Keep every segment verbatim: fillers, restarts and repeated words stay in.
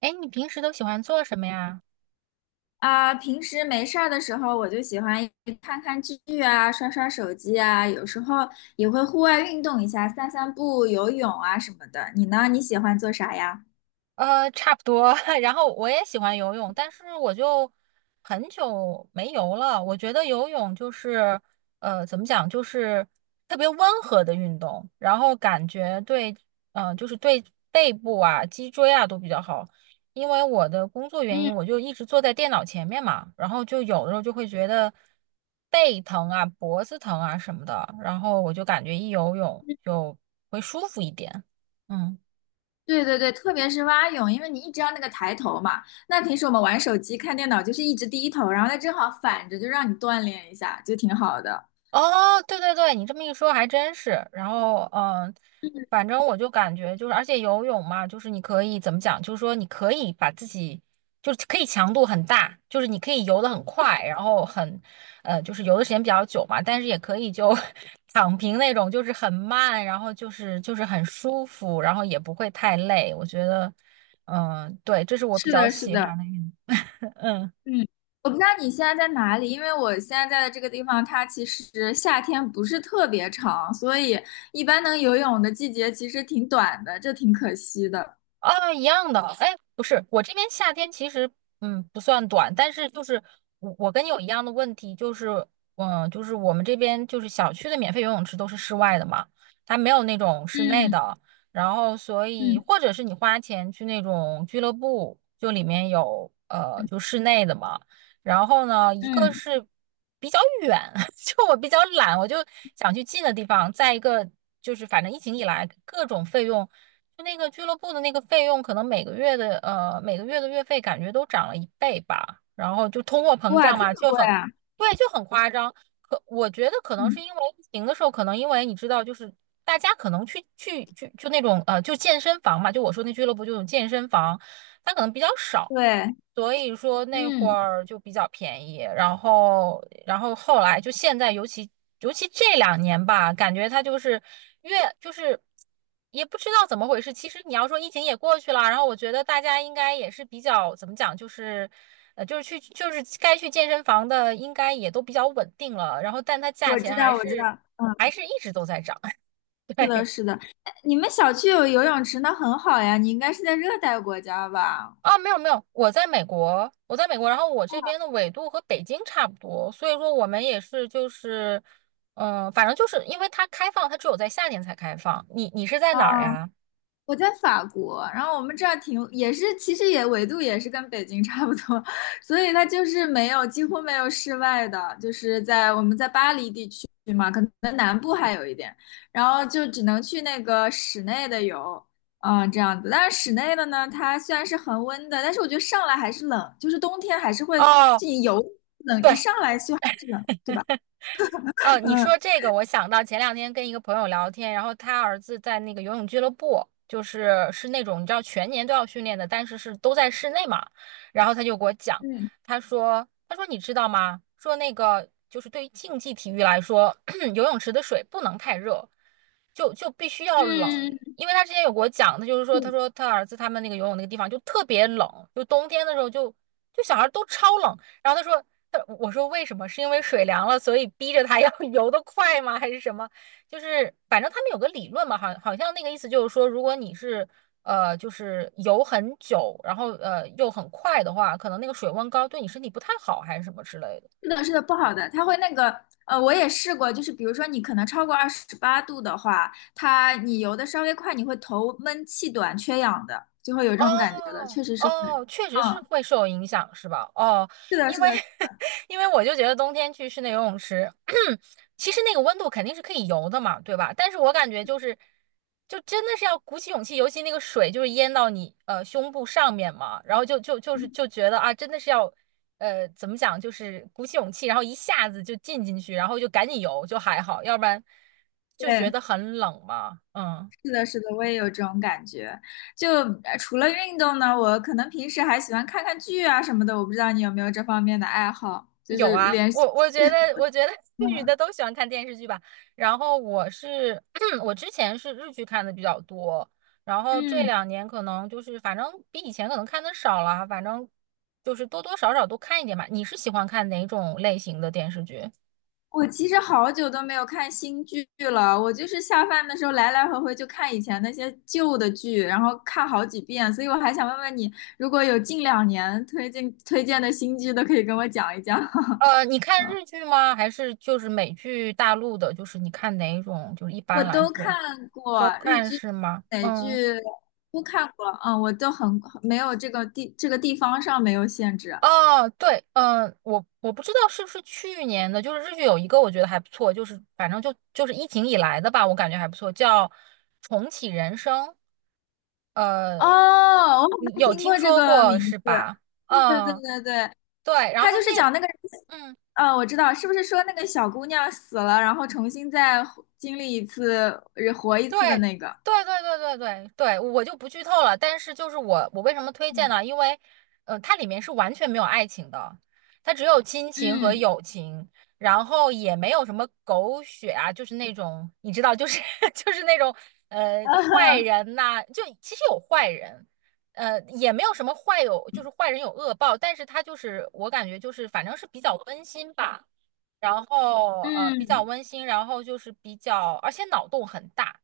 哎，你平时都喜欢做什么呀？啊，平时没事儿的时候，我就喜欢看看剧啊，刷刷手机啊，有时候也会户外运动一下，散散步、游泳啊什么的。你呢？你喜欢做啥呀？呃，差不多。然后我也喜欢游泳，但是我就很久没游了。我觉得游泳就是，呃，怎么讲，就是特别温和的运动，然后感觉对，呃，就是对背部啊、脊椎啊都比较好。因为我的工作原嗯，因，我就一直坐在电脑前面嘛，然后就有的时候就会觉得背疼啊、脖子疼啊什么的，然后我就感觉一游泳就会舒服一点。嗯。对对对，特别是蛙泳，因为你一直要那个抬头嘛。那平时我们玩手机、看电脑就是一直低头，然后它正好反着，就让你锻炼一下，就挺好的。哦，对对对，你这么一说还真是。然后，嗯，嗯，反正我就感觉就是，而且游泳嘛，就是你可以怎么讲，就是说你可以把自己，就是可以强度很大，就是你可以游得很快，然后很，呃，就是游的时间比较久嘛，但是也可以就 躺平那种，就是很慢，然后就是就是很舒服，然后也不会太累。我觉得，嗯，对，这是我比是较的，是喜欢的。的运嗯。嗯，我不知道你现在在哪里，因为我现在在的这个地方，它其实夏天不是特别长，所以一般能游泳的季节其实挺短的，这挺可惜的。啊，一样的。哎，不是，我这边夏天其实嗯不算短，但是就是我我跟你有一样的问题，就是嗯，就是我们这边就是小区的免费游泳池都是室外的嘛，它没有那种室内嗯的。然后所以嗯或者是你花钱去那种俱乐部，就里面有呃就室内的嘛。然后呢，一个嗯，是比较远，就我比较懒，我就想去近的地方。再一个就是，反正疫情以来，各种费用。就那个俱乐部的那个费用，可能每个月的呃每个月的月费感觉都涨了一倍吧，然后就通货膨哇，胀这么嘛，就贵很，啊！对，就很夸张。可我觉得可能是嗯，因为疫情的时候，可能因为你知道，就是大家可能去去去就那种呃就健身房嘛，就我说那俱乐部就有健身房，它可能比较少，对，所以说那会嗯，儿就比较便宜，然后，然后后来就现在，尤其尤其这两年吧，感觉它就是越就是也不知道怎么回事。其实你要说疫情也过去了，然后我觉得大家应该也是比较怎么讲，就是呃，就是去就是该去健身房的应该也都比较稳定了，然后但它价我钱知还道，我知道，是还嗯，是一直都在涨。是的，是的。哎你们小区有游泳池，那很好呀，你应该是在热带国家吧？啊，没有没有，我在美国，我在美国，然后我这边的纬度和北京差不多，所以说我们也是就是，嗯、反正就是因为它开放，它只有在夏天才开放。你你是在哪儿哦，呀？我在法国，然后我们这儿挺也是，其实也纬度也是跟北京差不多，所以它就是没有几乎没有室外的，就是在我们在巴黎地区嘛，可能南部还有一点，然后就只能去那个室内的游，嗯，这样子。但是室内的呢，它虽然是恒温的，但是我觉得上来还是冷，就是冬天还是会，哦，就你游冷一对。上来就还是冷，呃，你嗯说这个，我想到前两天跟一个朋友聊天，然后他儿子在那个游泳俱乐部，就是是那种你知道全年都要训练的，但是是都在室内嘛。然后他就给我讲，嗯他说，他说你知道吗？说那个就是对于竞技体育来说，游泳池的水不能太热，就就必须要冷。嗯，因为他之前有给我讲，他就是说，他说他儿子他们那个游泳那个地方就特别冷，就冬天的时候就就小孩都超冷然后他说，他我说为什么？是因为水凉了，所以逼着他要 游得快吗？还是什么？就是反正他们有个理论嘛，好好像那个意思就是说，如果你是呃就是游很久，然后呃又很快的话，可能那个水温高对你身体不太好，还是什么之类的。是的，是的，不好的，它会那个，呃，我也试过，就是比如说你可能超过二十八度的话，它你游的稍微快，你会头闷气短、缺氧的，就会有这种感觉的，哦确实是会。哦，确实是嗯，会受影响，是吧？哦，是的，因是为 的，因为我就觉得冬天去室内游泳池，其实那个温度肯定是可以游的嘛，对吧？但是我感觉就是，就真的是要鼓起勇气，尤其那个水就是淹到你呃胸部上面嘛，然后就就就是嗯就觉得啊，真的是要呃怎么讲，就是鼓起勇气，然后一下子就进进去，然后就赶紧游就还好，要不然就觉对，得很冷嘛，嗯。是的，是的，我也有这种感觉。就呃除了运动呢，我可能平时还喜欢看看剧啊什么的，我不知道你有没有这方面的爱好，就有是啊，连续，我我觉得，我觉得 女嗯的都喜欢看电视剧吧。然后我是，我之前是日剧看的比较多，然后这嗯。两年可能就是反正比以前可能看的少了，反正就是多多少少都看一点吧。你是喜欢看哪种类型的电视剧？我其实好久都没有看新剧了，我就是下饭的时候来来回回就看以前那些旧的剧，然后看好几遍，所以我还想问问你，如果有近两年推荐推荐的新剧，都可以跟我讲一讲。呃，你看日剧吗？还是就是美剧、大陆的？就是你看哪一种？就是一我般来都说看都过日看剧、是吗？美嗯。剧都看过，嗯，我都很没有这个地这个地方上没有限制。哦，对，嗯、我我不知道是不是去年的，就是日剧有一个我觉得还不错，就是反正就就是疫情以来的吧，我感觉还不错，叫《重启人生》。呃，哦，我好你像有听听过这说个过名是字。吧？对对对嗯，对对，对，然他后就是那。讲那个人嗯。嗯，我知道，是不是说那个小姑娘死了，然后重新再活经历一次，呃活一对，次的那个？对对对对对对，我就不剧透了。但是就是我，我为什么推荐嗯，呢？因为，呃，它里面是完全没有爱情的，它只有亲情和嗯 友情，然后也没有什么狗血啊，就是那种你知道，就是 就是那种呃坏 人呐、就其实有坏人，呃，也没有什么坏有，就是坏人有恶报，但是他就是我感觉就是反正是比较温馨吧。然后呃嗯，比较嗯，温馨，然后就是比较，而且脑洞很大，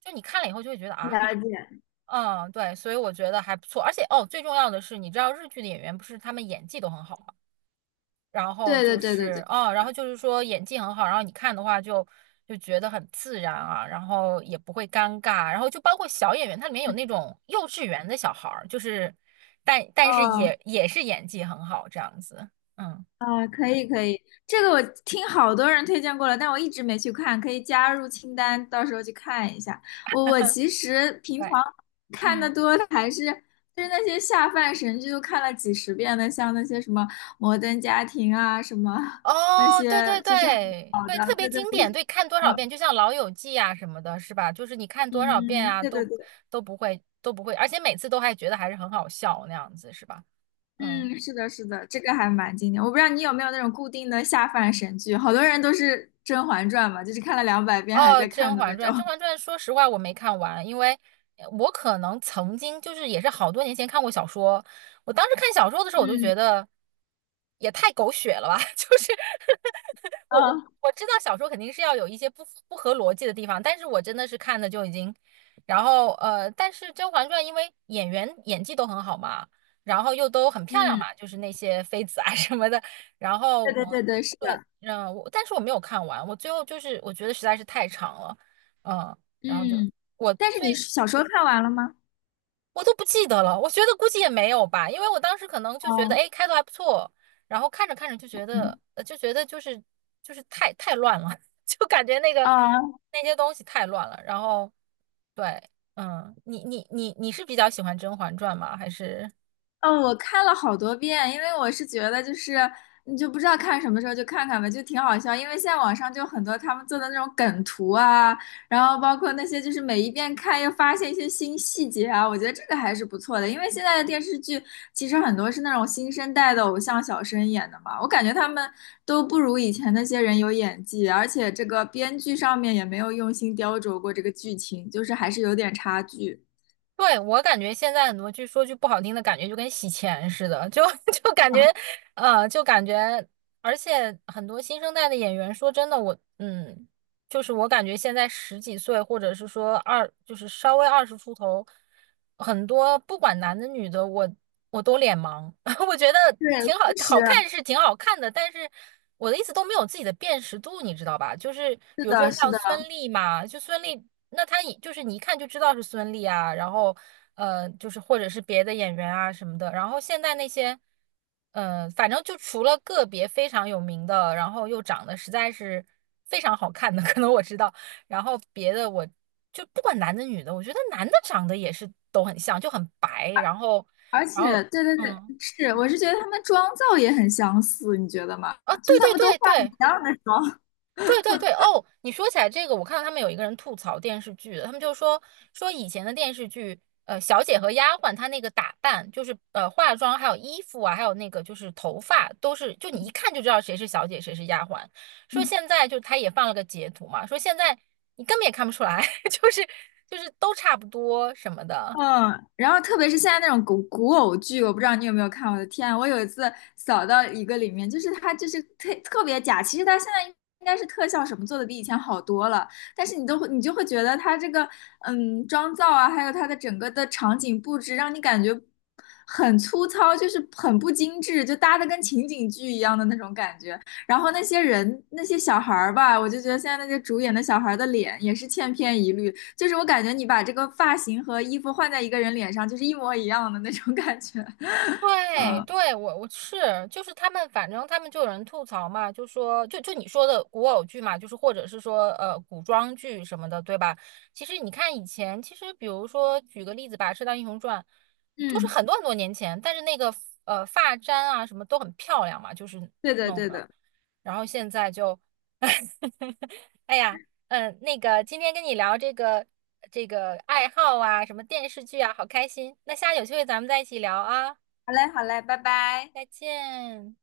就你看了以后就会觉得啊，了解。嗯，对，所以我觉得还不错。而且哦，最重要的是，你知道日剧的演员不是他们演技都很好吗？然后对对就对对是对，哦，然后就是说演技很好，然后你看的话就就觉得很自然啊，然后也不会尴尬，然后就包括小演员，它里面有那种幼稚园的小孩儿，就是但但是哦。也也是演技很好这样子，嗯，啊，可以可以，这个我听好多人推荐过了，但我一直没去看，可以加入清单，到时候去看一下。我我其实 平常对，看的嗯。多的还是就是那些下饭神剧，都看了几十遍的，像那些什么《摩登家庭》啊，什么那哦，对对些就是很对老对，特的，别对对经对，典，对，看多少遍，嗯就像《老友记》啊什么的，是吧？就是你看多少遍嗯，啊，对对都对，都不会都不会，而且每次都还觉得还是很好笑那样子，是吧？嗯。嗯，是的，是的，这个还蛮经典。我不知道你有没有那种固定的下饭神剧，好多人都是《甄嬛传》嘛，就是看了两百遍还哦，在看《甄的嬛那种。传》，《甄 嬛传》说实话我没看完，因为呃我可能曾经就是也是好多年前看过小说，我当时看小说的时候我就嗯，觉得也太狗血了吧，就是我我嗯，我知道小说肯定是要有一些不不合逻辑的地方，但是我真的是看的就已经，然后呃，但是《甄嬛传》因为演员演技都很好嘛，然后又都很漂亮嗯嘛，就是那些妃子啊 什么的，然后对对我对对，是对，的。嗯，我但是我没有看完，我最后就是我觉得实在是太长了，嗯，然后就嗯，我但是你最小时候看完了吗？我都不记得了，我觉得估计也没有吧，因为我当时可能就觉得，哦，哎，开头还不错，然后看着看着就觉得，嗯呃就觉得就是就是太太乱了，就感觉那个哦，那些东西太乱了，然后对，嗯，你你你你是比较喜欢《甄嬛传》吗？还是？嗯，我看了好多遍，因为我是觉得就是你就不知道看什么时候就看看吧，就挺好笑。因为现在网上就很多他们做的那种梗图啊，然后包括那些就是每一遍看又发现一些新细节啊，我觉得这个还是不错的。因为现在的电视剧其实很多是那种新生代的偶像小生演的嘛，我感觉他们都不如以前那些人有演技，而且这个编剧上面也没有用心雕琢过这个剧情，就是还是有点差距。对，我感觉现在很多剧，就说句不好听的，感觉就跟洗钱似的，就 就感觉，嗯，呃，就感觉，而且很多新生代的演员，说真的，我，嗯，就是我感觉现在十几岁，或者是说二，就是稍微二十出头，很多不管男的女的，我我都脸盲。我觉得对，挺好，确好实看是挺好看的，但是我的意思都没有自己的辨识度，你知道吧？就是是比如说的，是像的。孙俪嘛，就孙俪，那她一就是你一看就知道是孙俪啊，然后呃，就是或者是别的演员啊什么的，然后现在那些。嗯，反正就除了个别非常有名的，然后又长得实在是非常好看的，可能我知道。然后别的我就不管男的女的，我觉得男的长得也是都很像，就很白，然后，而且，然后，对对对，嗯是，嗯，我是觉得他们妆造也很相似，你觉得吗？啊，就对是他对们都对化一对，样的妆。对对对，哦，你说起来这个，我看到他们有一个人吐槽电视剧的，他们就说说以前的电视剧，呃，小姐和丫鬟她那个打扮，就是呃化妆，还有衣服啊，还有那个就是头发，都是就你一看就知道谁是小姐，谁是丫鬟。说现在就他也放了个截图嘛，说现在你根本也看不出来，就是就是都差不多什么的。嗯，然后特别是现在那种古古偶剧，我不知道你有没有看。我的天啊，我有一次扫到一个里面，就是它就是特特别假。其实它现在应该是特效什么做的比以前好多了，但是你都会你就会觉得它这个嗯妆造啊，还有它的整个的场景布置，让你感觉很粗糙，就是很不精致，就搭的跟情景剧一样的那种感觉。然后那些人那些小孩儿吧，我就觉得现在那些主演的小孩儿的脸也是千篇一律。就是我感觉你把这个发型和衣服换在一个人脸上，就是一模一样的那种感觉。对嗯对，我我是就是他们，反正他们就有人吐槽嘛，就说就就你说的古偶剧嘛，就是或者是说呃古装剧什么的，对吧？其实你看以前，其实比如说举个例子吧，《射雕英雄传》就是嗯，很多很多年前，但是那个呃发簪啊什么都很漂亮嘛，就是对的弄对的。的。然后现在就，哎呀，嗯，那个今天跟你聊这个这个爱好啊，什么电视剧啊，好开心。那下次有机会咱们再一起聊啊。好嘞好嘞，拜拜。再见。